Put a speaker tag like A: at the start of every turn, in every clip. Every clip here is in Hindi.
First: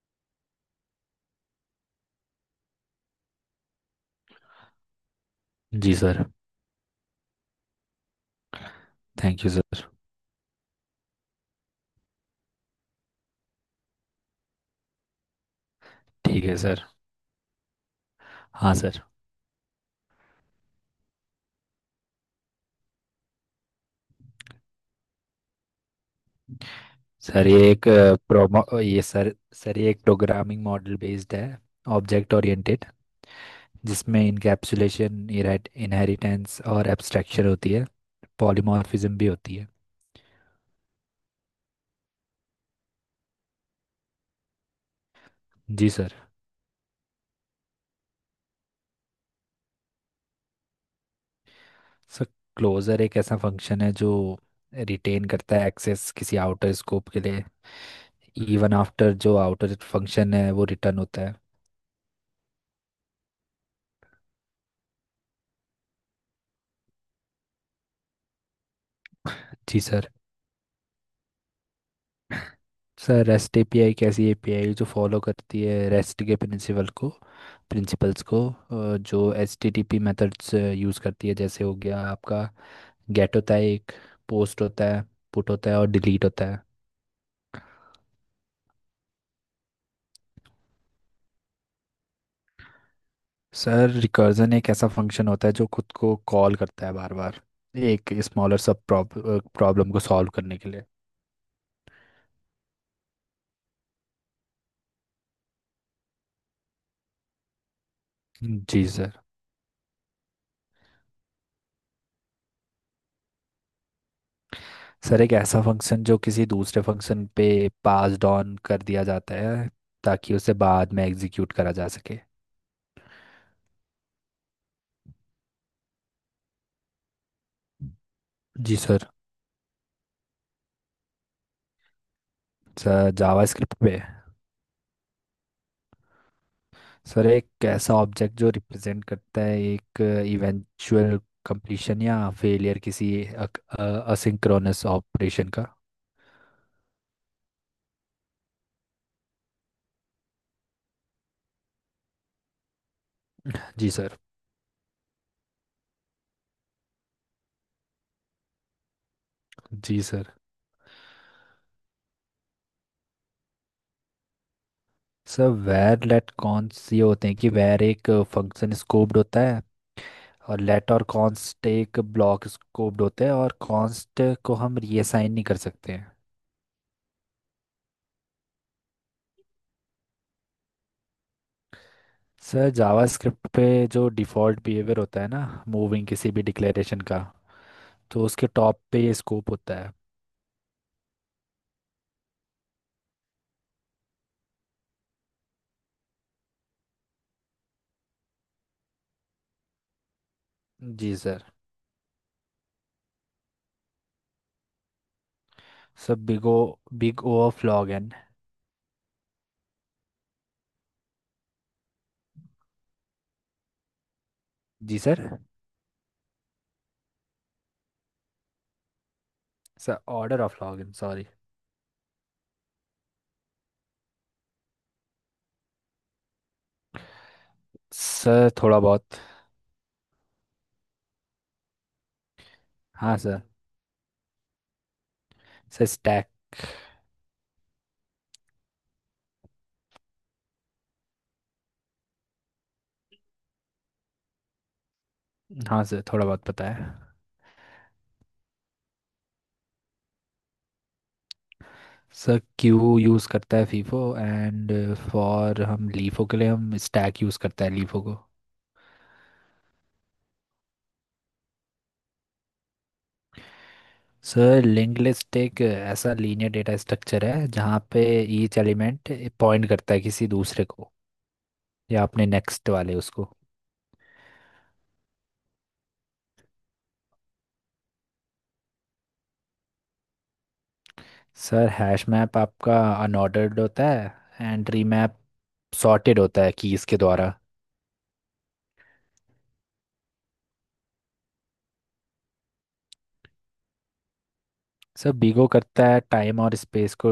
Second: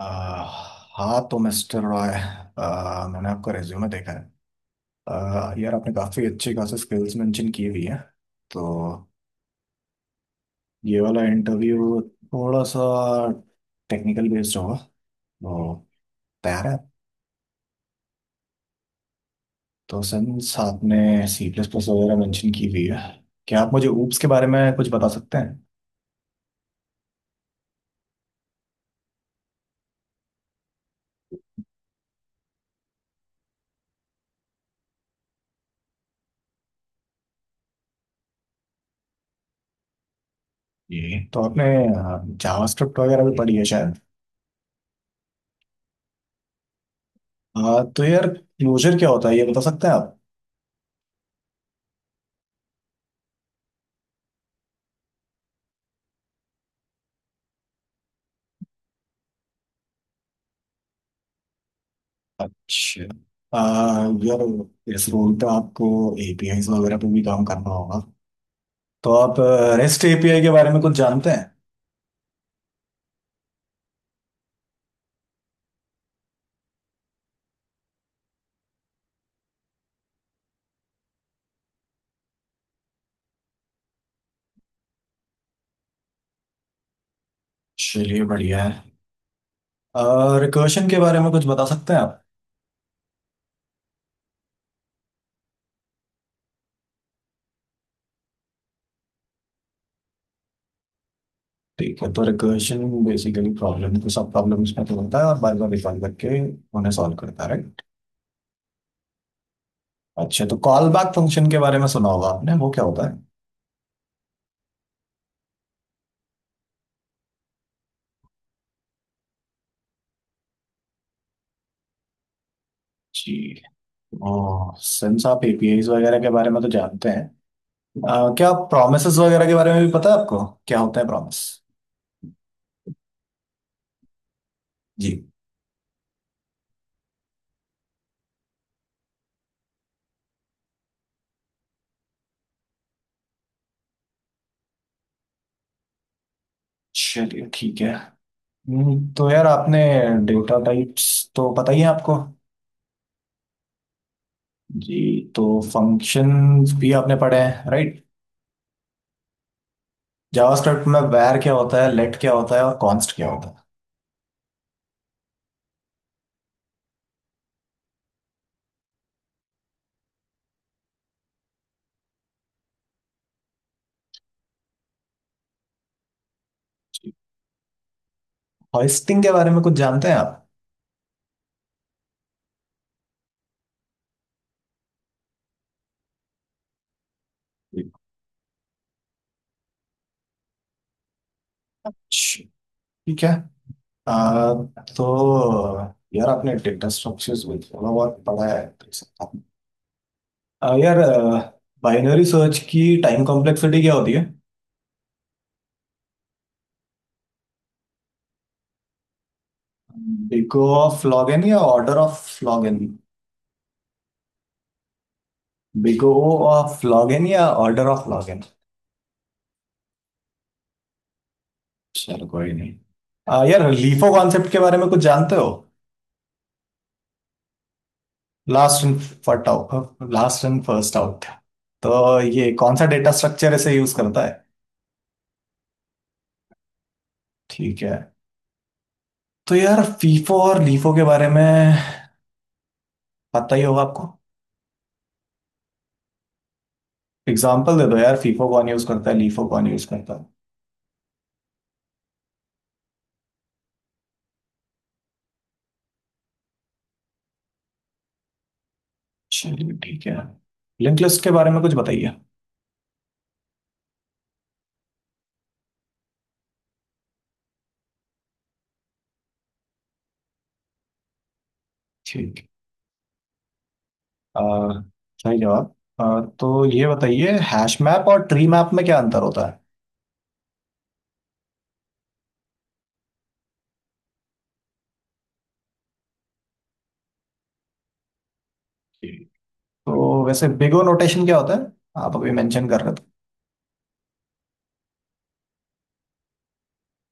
A: हाँ तो मिस्टर रॉय। मैंने आपका रिज्यूमे देखा है। यार आपने
B: जी सर।
A: काफ़ी अच्छी खासी स्किल्स मेंशन की हुई है। तो
B: थैंक यू सर।
A: ये वाला इंटरव्यू थोड़ा सा टेक्निकल बेस्ड होगा, तो
B: ठीक है
A: तैयार है?
B: सर। हाँ सर।
A: तो सिंस आपने सी प्लस प्लस वगैरह मेंशन की हुई है, क्या आप मुझे ऊप्स के बारे में कुछ बता सकते हैं?
B: सर ये एक प्रोमो ये सर सर ये एक प्रोग्रामिंग मॉडल बेस्ड है। Object oriented. जिसमें इनकैप्सुलेशन इनहेरिटेंस और एब्स्ट्रैक्शन होती है। पॉलीमॉर्फिज्म भी होती है।
A: ये तो आपने जावास्क्रिप्ट वगैरह भी पढ़ी है शायद।
B: जी सर।
A: तो यार क्लोजर क्या होता है ये बता सकते हैं आप?
B: सर क्लोजर एक ऐसा फंक्शन है जो रिटेन करता है एक्सेस किसी आउटर स्कोप के लिए इवन आफ्टर जो आउटर फंक्शन है वो रिटर्न होता है।
A: अच्छा। आ, यार इस रोल पे आपको एपीआईज वगैरह पे भी काम करना होगा, तो आप
B: जी
A: रेस्ट
B: सर।
A: एपीआई के बारे में कुछ जानते हैं?
B: सर रेस्ट एपीआई कैसी एपीआई जो फॉलो करती है रेस्ट के प्रिंसिपल्स को जो एचटीटीपी मेथड्स यूज़ करती है जैसे हो गया आपका गेट होता है एक पोस्ट होता है पुट होता है और डिलीट होता है।
A: चलिए बढ़िया है। रिकर्शन के बारे में कुछ बता सकते हैं आप?
B: सर रिकर्जन एक ऐसा फंक्शन होता है जो खुद को कॉल करता है बार बार एक स्मॉलर सब प्रॉब्लम को सॉल्व करने के लिए।
A: ठीक है, तो रिकर्शन बेसिकली प्रॉब्लम को सब प्रॉब्लम्स में तो होता है और बार बार रिकॉल करके उन्हें सॉल्व करता है, राइट?
B: जी सर।
A: अच्छा, तो कॉल बैक फंक्शन के बारे में सुना होगा आपने, वो क्या होता है?
B: सर एक ऐसा फंक्शन जो किसी दूसरे फंक्शन पे पास्ड ऑन कर दिया जाता है ताकि उसे बाद में एग्जीक्यूट करा जा सके।
A: जी। ओ सिंस आप एपीआईज वगैरह के बारे में तो जानते हैं, क्या
B: जी सर।
A: प्रॉमिसेस वगैरह के बारे में भी पता है आपको? क्या होता है प्रॉमिस?
B: सर जावास्क्रिप्ट पे।
A: जी।
B: सर एक ऐसा ऑब्जेक्ट जो रिप्रेजेंट करता है एक इवेंचुअल कंप्लीशन या फेलियर किसी असिंक्रोनस ऑपरेशन का।
A: चलिए ठीक है। तो यार आपने डेटा टाइप्स तो पता ही है आपको।
B: जी सर।
A: जी। तो फंक्शंस भी आपने पढ़े हैं, राइट?
B: जी सर।
A: जावास्क्रिप्ट में वैर क्या होता है, लेट क्या होता है और कॉन्स्ट क्या होता है?
B: सर वेर लेट कॉन्स ये होते हैं कि वेर एक फंक्शन स्कोप्ड होता है और लेट और कॉन्स्ट एक ब्लॉक स्कोप्ड होते हैं और कॉन्स्ट को हम रीअसाइन नहीं कर सकते हैं।
A: जी। होस्टिंग के बारे में कुछ जानते हैं आप?
B: सर जावास्क्रिप्ट पे जो डिफ़ॉल्ट बिहेवियर होता है ना मूविंग किसी भी डिक्लेरेशन का
A: जी।
B: तो उसके टॉप पे ये स्कोप होता है।
A: च- ठीक है। आ, तो यार आपने डेटा स्ट्रक्चर्स भी थोड़ा बहुत पढ़ा है तो यार
B: जी सर।
A: बाइनरी सर्च की टाइम कॉम्प्लेक्सिटी क्या होती है?
B: Sir big O of log n.
A: Big O of log n या ऑर्डर ऑफ लॉग एन?
B: जी सर।
A: बिगो ऑफ लॉगिन या order of log n?
B: Sir order of log n sorry.
A: चलो कोई नहीं। यार लीफो कॉन्सेप्ट के बारे में कुछ जानते हो?
B: सर थोड़ा
A: लास्ट इन
B: बहुत।
A: First out, last in first out, तो ये कौन सा डेटा
B: हाँ सर।
A: स्ट्रक्चर ऐसे यूज करता है?
B: Sir stack.
A: ठीक है। तो यार फीफो और लीफो के बारे में पता ही होगा आपको।
B: हाँ सर थोड़ा बहुत पता है।
A: एग्जाम्पल दे दो यार, फीफो कौन यूज करता है, लीफो कौन यूज करता है?
B: सर क्यू यूज़ करता है फीफो एंड फॉर हम लीफो के लिए हम स्टैक यूज़ करता है लीफो को।
A: चलिए ठीक है। लिंक लिस्ट के बारे में कुछ बताइए।
B: सर लिंक लिस्ट एक ऐसा लीनियर डेटा स्ट्रक्चर है जहाँ पे ईच एलिमेंट पॉइंट करता है किसी दूसरे को या अपने
A: ठीक है।
B: नेक्स्ट वाले उसको।
A: अह, सही जवाब। तो ये बताइए हैश मैप और ट्री मैप में क्या अंतर होता है?
B: सर हैश मैप आपका अनऑर्डर्ड होता है एंड ट्री मैप सॉर्टेड होता है कीज़ के द्वारा।
A: जी। तो वैसे बिग ओ नोटेशन क्या होता है, आप अभी मेंशन कर रहे थे?
B: सर बीगो करता है टाइम और स्पेस को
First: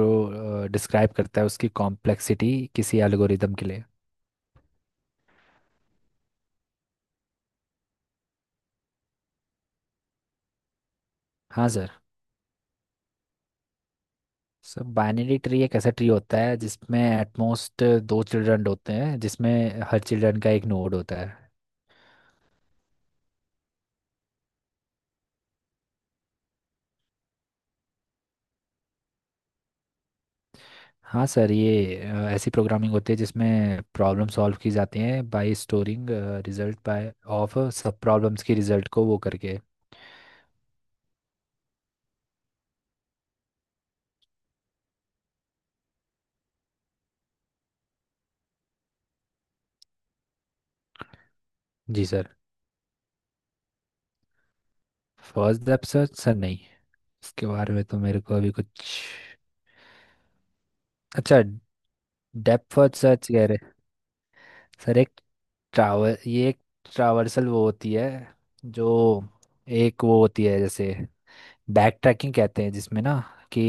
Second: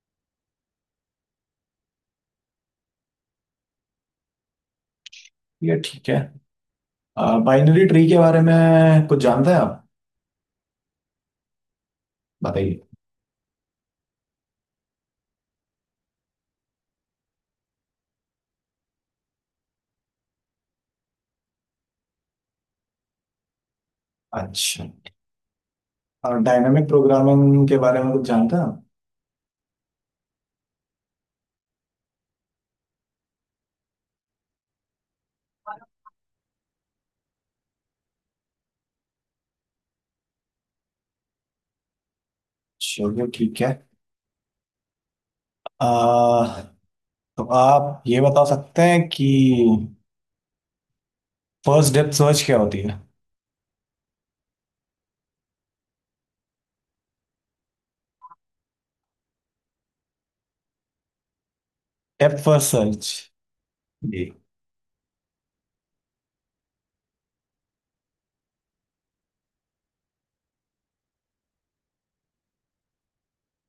B: डिस्क्राइब करता है उसकी कॉम्प्लेक्सिटी किसी एल्गोरिदम के लिए।
A: ये ठीक है। बाइनरी ट्री के बारे में कुछ जानते हैं आप?
B: हाँ सर।
A: बताइए।
B: सर बाइनरी ट्री एक ऐसा ट्री होता है जिसमें एटमोस्ट दो चिल्ड्रन होते हैं जिसमें हर चिल्ड्रन का एक नोड होता है।
A: अच्छा। और डायनामिक प्रोग्रामिंग के बारे में कुछ जानते हैं आप?
B: हाँ सर ये ऐसी प्रोग्रामिंग होती है जिसमें प्रॉब्लम सॉल्व की जाती है by storing result by of subproblems की रिजल्ट को वो करके।
A: चलिए ठीक है। अह, तो आप ये बता सकते हैं कि फर्स्ट
B: जी
A: डेप्थ
B: सर।
A: सर्च क्या होती है?
B: फर्स्ट डेप्थ सर्च सर नहीं इसके बारे में तो मेरे को अभी कुछ। अच्छा।
A: Depth first
B: depth first
A: search.
B: Search कह रहे।
A: जी।
B: सर एक ट्रावर ये एक ट्रावर्सल वो होती है जो एक वो होती है जैसे बैक ट्रैकिंग कहते हैं जिसमें ना कि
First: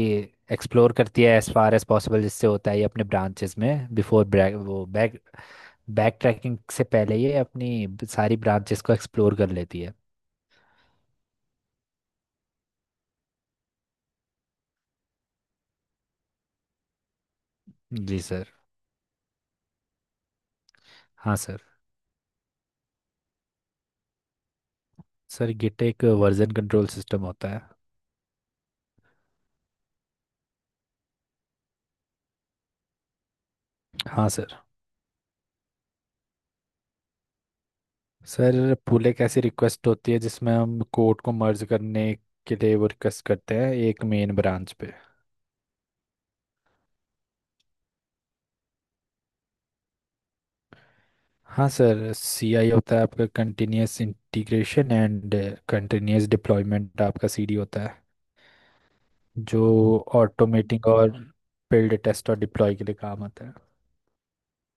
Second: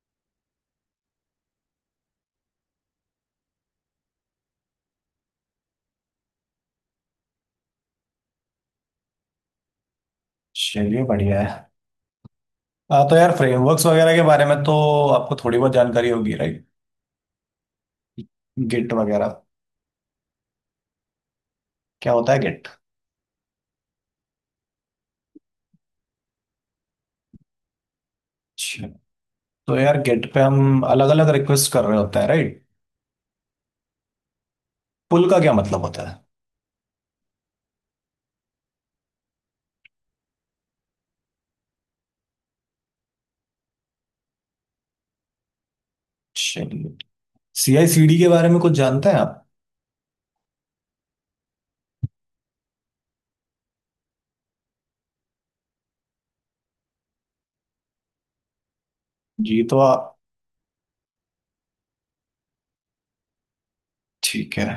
B: एक्सप्लोर करती है एज फार एज पॉसिबल जिससे होता है ये अपने ब्रांचेस में बिफोर ब्रैक वो बैक बैक ट्रैकिंग से पहले ये अपनी सारी ब्रांचेस को एक्सप्लोर कर लेती है।
A: चलिए बढ़िया है। हाँ, तो यार फ्रेमवर्क्स वगैरह के बारे में तो आपको थोड़ी बहुत जानकारी होगी, राइट?
B: जी सर।
A: गिट वगैरह।
B: हाँ सर।
A: क्या होता है गिट?
B: सर गिट एक वर्जन कंट्रोल सिस्टम होता है।
A: अच्छा। तो यार गिट पे हम अलग अलग रिक्वेस्ट कर रहे होते हैं, राइट?
B: हाँ सर।
A: पुल का क्या मतलब होता है?
B: सर पूले कैसी रिक्वेस्ट होती है जिसमें हम कोर्ट को मर्ज करने के लिए वो रिक्वेस्ट करते हैं एक मेन ब्रांच पे।
A: चलिए। सी आई सी डी के बारे में कुछ जानते हैं आप?
B: हाँ सर सीआई होता है आपका continuous integration and continuous deployment आपका सीडी होता है
A: जी।
B: जो
A: तो आप,
B: ऑटोमेटिंग और बिल्ड टेस्ट और डिप्लॉय के लिए काम आता है।
A: ठीक है।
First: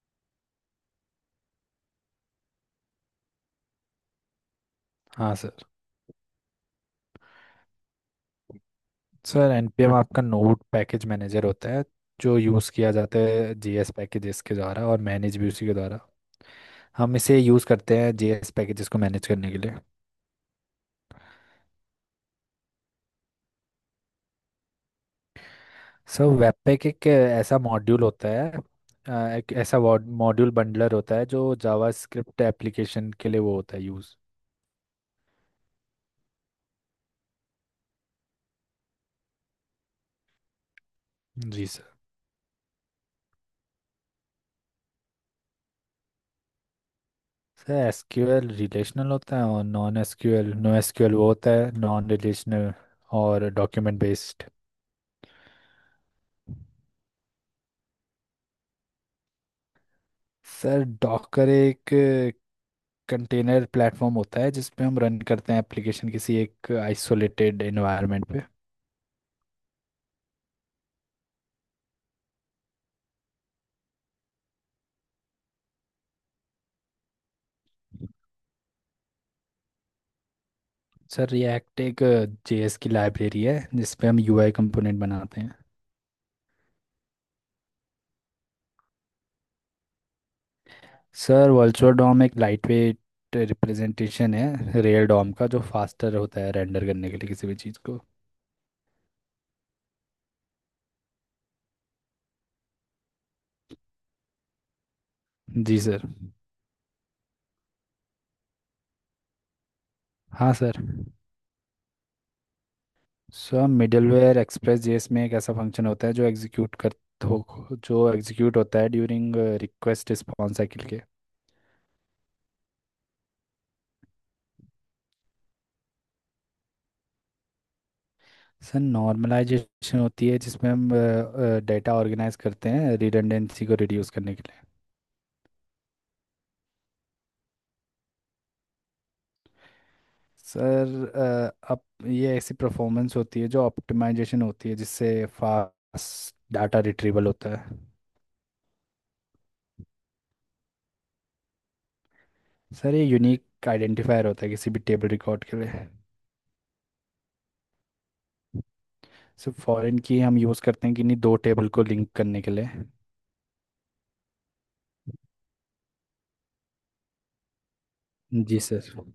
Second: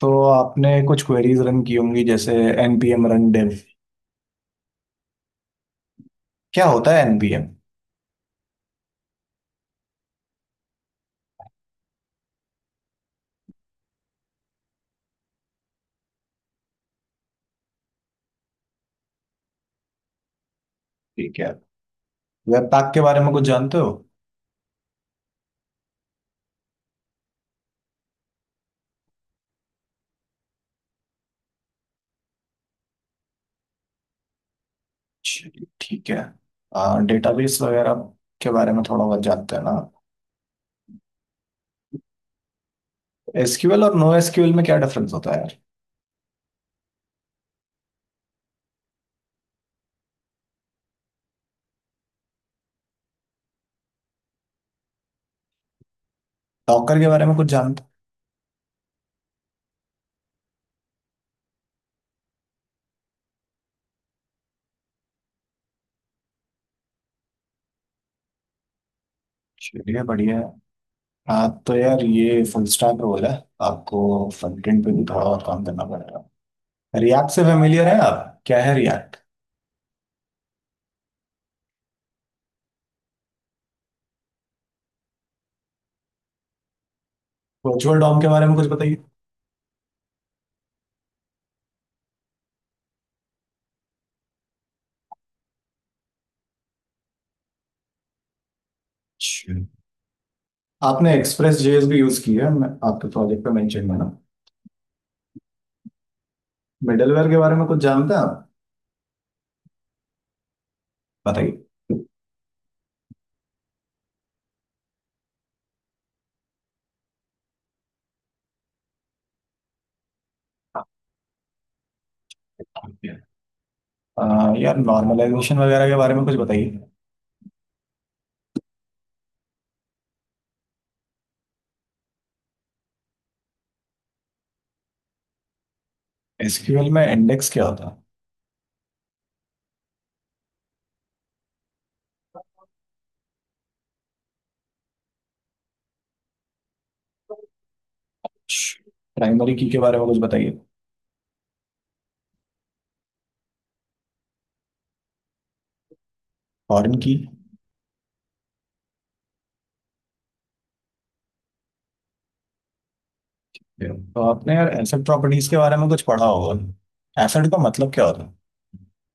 A: तो आपने कुछ क्वेरीज रन की होंगी जैसे npm run dev।
B: हाँ सर।
A: क्या होता है npm?
B: सर एनपीएम आपका नोड पैकेज मैनेजर होता है जो यूज़ किया जाता है जीएस पैकेजेस के द्वारा और मैनेज भी उसी के द्वारा हम इसे यूज़ करते हैं जीएस पैकेजेस को मैनेज करने के लिए।
A: ठीक है। वेब पैक के बारे में कुछ जानते हो?
B: सो वेबपैक एक ऐसा मॉड्यूल होता है एक ऐसा मॉड्यूल बंडलर होता है जो जावास्क्रिप्ट एप्लीकेशन के लिए वो होता है यूज़।
A: चलिए ठीक है। डेटाबेस वगैरह के बारे में थोड़ा बहुत जानते हैं ना।
B: जी सर।
A: एसक्यूएल और नो एसक्यूएल में क्या डिफरेंस होता है यार?
B: सर एसक्यूएल रिलेशनल होता है और नॉन एसक्यूएल नो एसक्यूएल वो होता है नॉन रिलेशनल और डॉक्यूमेंट बेस्ड।
A: डॉकर के बारे में कुछ जानते हो?
B: सर डॉकर एक कंटेनर प्लेटफॉर्म होता है जिसपे हम रन करते हैं एप्लीकेशन किसी एक आइसोलेटेड एनवायरनमेंट पे।
A: चलिए बढ़िया है। हाँ, तो यार ये फुल स्टैक रोल है, आपको फ्रंट एंड पे भी थोड़ा और काम करना पड़ेगा। रिएक्ट से फेमिलियर है आप? क्या है रिएक्ट?
B: सर रिएक्ट एक जेएस की लाइब्रेरी है जिसपे हम यूआई कंपोनेंट बनाते हैं।
A: वर्चुअल डॉम के बारे में कुछ बताइए।
B: सर वर्चुअल डॉम एक लाइटवेट रिप्रेजेंटेशन है रियल डॉम का जो फास्टर होता है रेंडर करने के लिए किसी भी चीज़ को।
A: अच्छा। आपने एक्सप्रेस जेएस भी यूज की है आपके प्रोजेक्ट पे मेंशन है ना।
B: जी सर।
A: मिडलवेयर के बारे में कुछ जानते हैं आप?
B: हाँ सर।
A: बताइए।
B: सर मिडलवेयर एक्सप्रेस जेएस में एक ऐसा फंक्शन होता है जो एग्जीक्यूट कर हो जो एग्जीक्यूट होता है ड्यूरिंग रिक्वेस्ट रिस्पॉन्स साइकिल के।
A: यार नॉर्मलाइजेशन वगैरह के बारे में कुछ बताइए।
B: सर नॉर्मलाइजेशन होती है जिसमें हम डेटा ऑर्गेनाइज करते हैं रिडंडेंसी को रिड्यूस करने के लिए।
A: एसक्यूएल में इंडेक्स क्या होता है?
B: सर अ, अप ये ऐसी परफॉर्मेंस होती है जो ऑप्टिमाइजेशन होती है जिससे फास्ट डाटा रिट्रीवल होता है।
A: प्राइमरी की के बारे में कुछ बताइए।
B: सर ये यूनिक आइडेंटिफायर होता है किसी भी टेबल रिकॉर्ड के लिए।
A: Foreign key.
B: Sir foreign key हम यूज़ करते हैं किन्हीं दो टेबल को लिंक करने के लिए।
A: Yeah. तो आपने यार एसेट प्रॉपर्टीज के बारे में कुछ पढ़ा होगा, एसेट का मतलब क्या होता
B: जी सर।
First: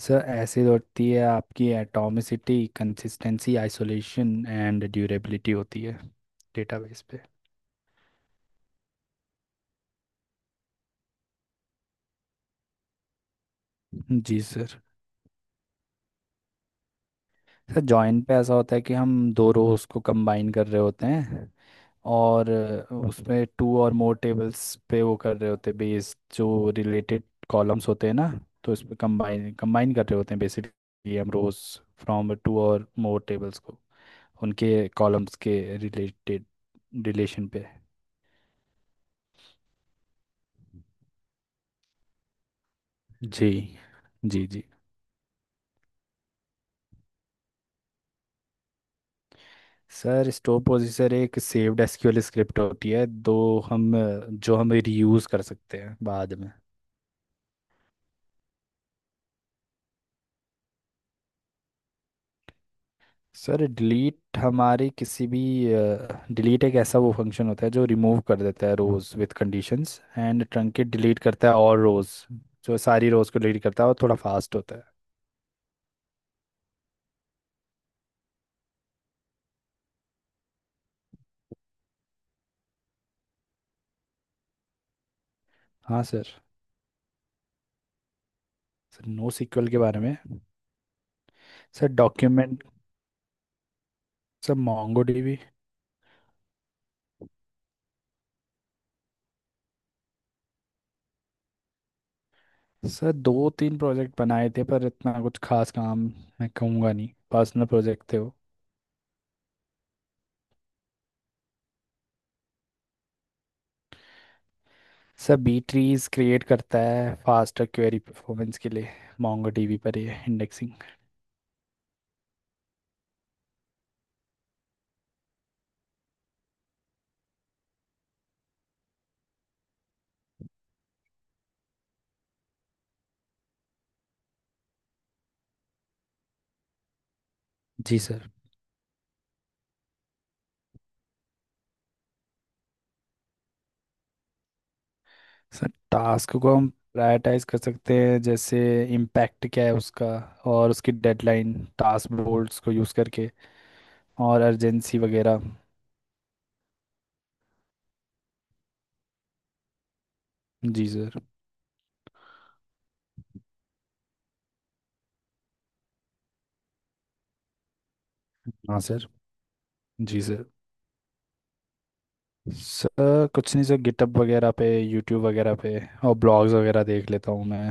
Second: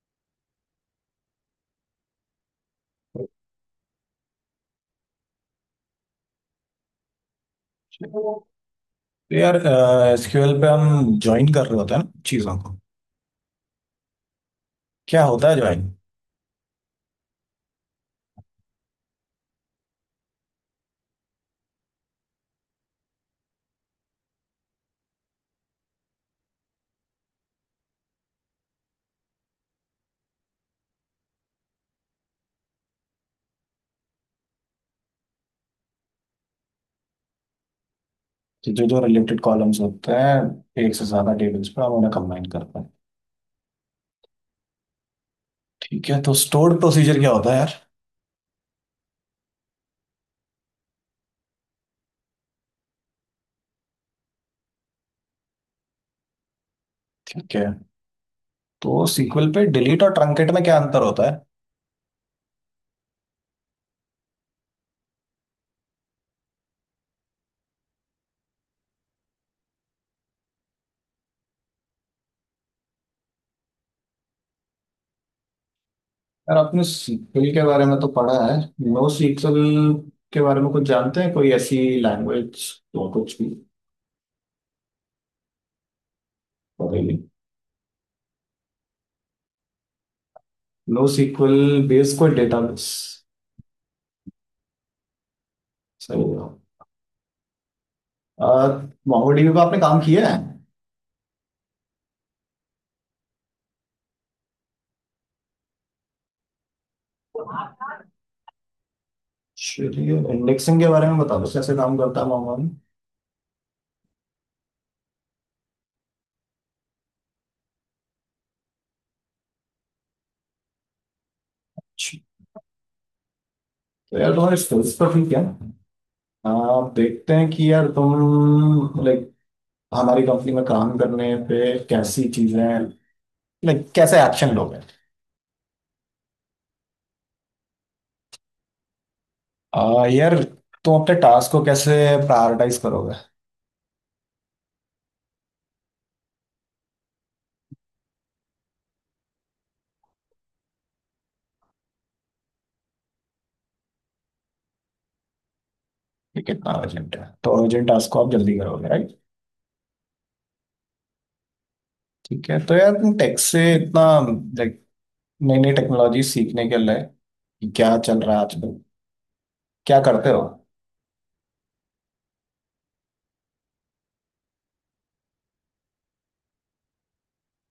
B: सर ऐसी होती है आपकी एटॉमिसिटी
A: है?
B: कंसिस्टेंसी आइसोलेशन एंड ड्यूरेबिलिटी होती है डेटाबेस पे।
A: तो यार एसक्यूएल पे हम ज्वाइन कर रहे होते हैं ना चीजों को।
B: जी सर।
A: क्या होता है ज्वाइन?
B: सर जॉइन पे ऐसा होता है कि हम दो रोज को कंबाइन कर रहे होते हैं और उसमें टू और मोर टेबल्स पे वो कर रहे होते हैं बेस जो रिलेटेड कॉलम्स होते हैं ना तो इस पे कंबाइन कंबाइन कर रहे होते हैं बेसिकली हम रोज फ्रॉम टू और मोर टेबल्स को उनके कॉलम्स के रिलेटेड रिलेशन पे।
A: जो जो रिलेटेड कॉलम्स होते हैं एक से ज्यादा टेबल्स पे, हम उन्हें कंबाइन करते हैं।
B: जी। जी जी।
A: ठीक है, तो स्टोर्ड प्रोसीजर क्या होता है यार?
B: सर स्टोर पोजीशनर एक सेव्ड एसक्यूएल स्क्रिप्ट होती है दो हम जो हम रीयूज़ कर सकते हैं बाद में।
A: ठीक है। तो सीक्वल पे डिलीट और ट्रंकेट में क्या अंतर होता है?
B: सर डिलीट हमारे किसी भी डिलीट एक ऐसा वो फंक्शन होता है जो रिमूव कर देता है rows with conditions and truncate delete करता है और रोज़ जो सारी रोज़ को डिलीट करता है और थोड़ा फास्ट होता है।
A: यार आपने सीक्वल के बारे में तो पढ़ा है, नो सीक्वल के बारे में कुछ जानते हैं? कोई ऐसी लैंग्वेज तो कुछ भी
B: हाँ सर।
A: पता ही नहीं।
B: सर नो सीक्वल के बारे में।
A: NoSQL
B: सर
A: बेस्ड कोई
B: document.
A: Database?
B: Sir Mongo DB.
A: सही है। मोंगोडीबी पे आपने काम किया है?
B: सर दो तीन प्रोजेक्ट बनाए थे पर इतना कुछ खास काम मैं कहूँगा नहीं पर्सनल प्रोजेक्ट थे वो।
A: चलिए इंडेक्सिंग के बारे में बता दो, कैसे काम करता है MongoDB.
B: Sir B trees create करता है फास्टर क्वेरी परफॉर्मेंस के लिए मोंगो डीबी पर ये इंडेक्सिंग।
A: तो यार तुम्हारे स्किल्स तो ठीक है। आप देखते हैं कि यार तुम लाइक हमारी कंपनी में काम करने पे कैसी चीजें, लाइक कैसे एक्शन लोगे?
B: जी सर।
A: यार तुम अपने टास्क को कैसे प्रायोरिटाइज करोगे?
B: सर टास्क को हम प्रायोरिटाइज कर सकते हैं जैसे इम्पैक्ट क्या है उसका और उसकी डेडलाइन टास्क बोर्ड्स को यूज़ करके और अर्जेंसी वगैरह।
A: ये कितना अर्जेंट है, तो अर्जेंट टास्क को आप जल्दी करोगे, राइट?
B: जी सर।
A: ठीक है। तो यार तुम टेक से इतना, लाइक नई नई टेक्नोलॉजी सीखने के लिए कि क्या चल रहा है
B: हाँ
A: आजकल,
B: सर।
A: क्या
B: जी
A: करते हो?
B: सर। सर कुछ नहीं सर गिटअप वगैरह पे यूट्यूब वगैरह पे और ब्लॉग्स वगैरह देख लेता हूँ मैं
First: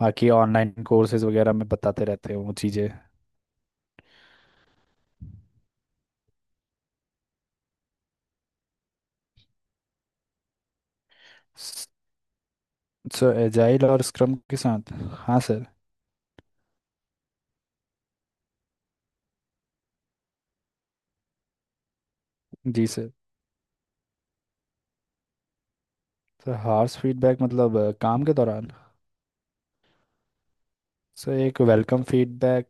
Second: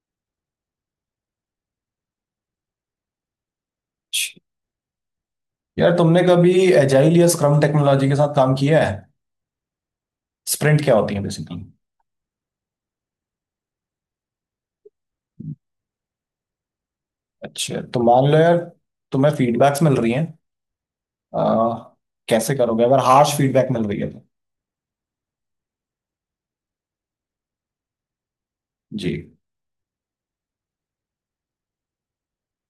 B: बाकी ऑनलाइन कोर्सेज वगैरह में बताते रहते हैं वो चीज़ें।
A: अच्छा। यार तुमने कभी एजाइल या स्क्रम टेक्नोलॉजी के साथ काम किया है? स्प्रिंट क्या होती है बेसिकली?
B: सर एजाइल और स्क्रम के साथ। हाँ सर।
A: अच्छा, तो मान लो यार तुम्हें फीडबैक्स मिल रही हैं, आ, कैसे करोगे
B: जी
A: अगर
B: सर।
A: हार्श फीडबैक मिल रही है तो?
B: सर हार्स फीडबैक मतलब काम के दौरान।
A: जी।
B: सर एक वेलकम फीडबैक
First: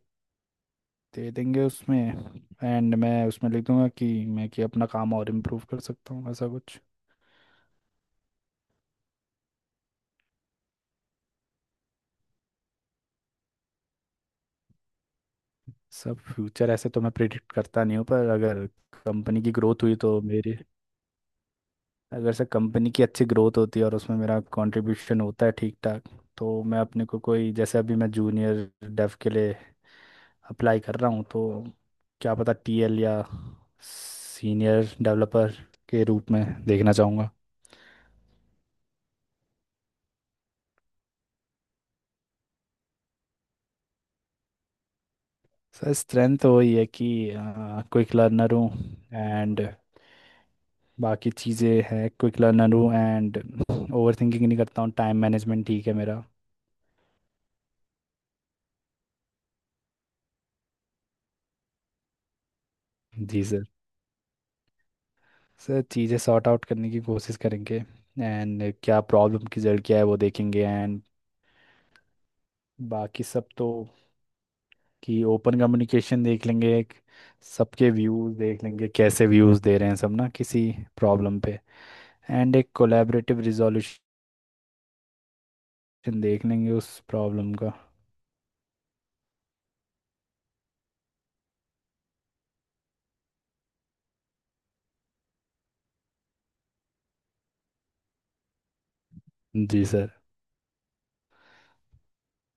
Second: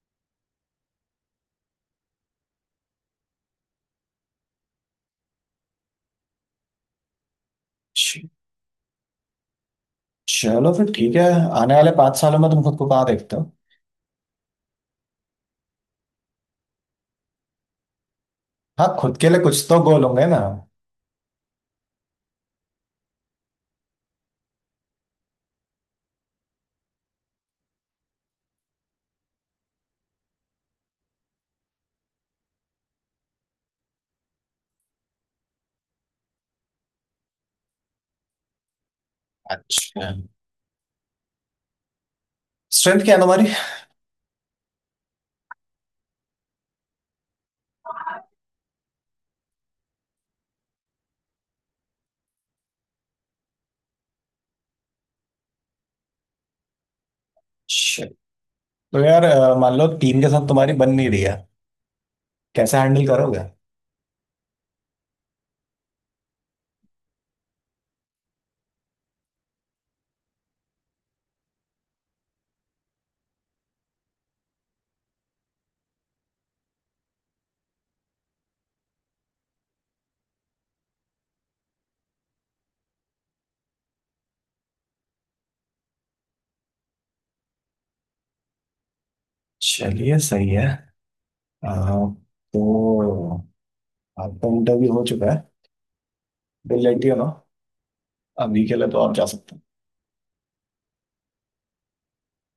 B: दे देंगे उसमें एंड मैं उसमें लिख दूंगा कि मैं कि अपना काम और इम्प्रूव कर सकता हूँ ऐसा कुछ।
A: च- चलो फिर ठीक है। आने वाले 5 सालों में तुम खुद को कहाँ देखते हो?
B: सब फ्यूचर ऐसे तो मैं प्रिडिक्ट करता नहीं हूँ पर अगर
A: हाँ खुद के लिए
B: कंपनी की
A: कुछ तो
B: ग्रोथ हुई
A: गोल
B: तो
A: होंगे ना।
B: मेरे अगर से कंपनी की अच्छी ग्रोथ होती है और उसमें मेरा कंट्रीब्यूशन होता है ठीक ठाक तो मैं अपने को कोई जैसे अभी मैं जूनियर डेव के लिए अप्लाई कर रहा हूँ तो क्या पता टीएल या सीनियर डेवलपर के रूप में देखना चाहूँगा।
A: अच्छा। स्ट्रेंथ क्या है तुम्हारी?
B: सर स्ट्रेंथ तो वही है कि क्विक लर्नर हूँ एंड बाकी चीज़ें हैं क्विक लर्नर हूँ एंड ओवर थिंकिंग नहीं करता हूँ टाइम मैनेजमेंट ठीक है मेरा।
A: अच्छा। तो यार मान लो टीम के साथ तुम्हारी बन नहीं रही है, कैसे हैंडल करोगे?
B: जी सर। सर चीज़ें सॉर्ट आउट करने की कोशिश करेंगे एंड क्या प्रॉब्लम की जड़ क्या है वो देखेंगे एंड बाकी सब तो कि ओपन कम्युनिकेशन देख लेंगे एक सबके व्यूज़ देख लेंगे कैसे व्यूज़ दे रहे हैं सब ना किसी प्रॉब्लम पे एंड एक कोलैबोरेटिव रिजोल्यूशन देख लेंगे उस प्रॉब्लम का।
A: चलिए सही है। आ, तो आपका इंटरव्यू हो चुका है, दिल लेटी हो ना। अभी के लिए तो आप जा सकते हो।
B: जी सर।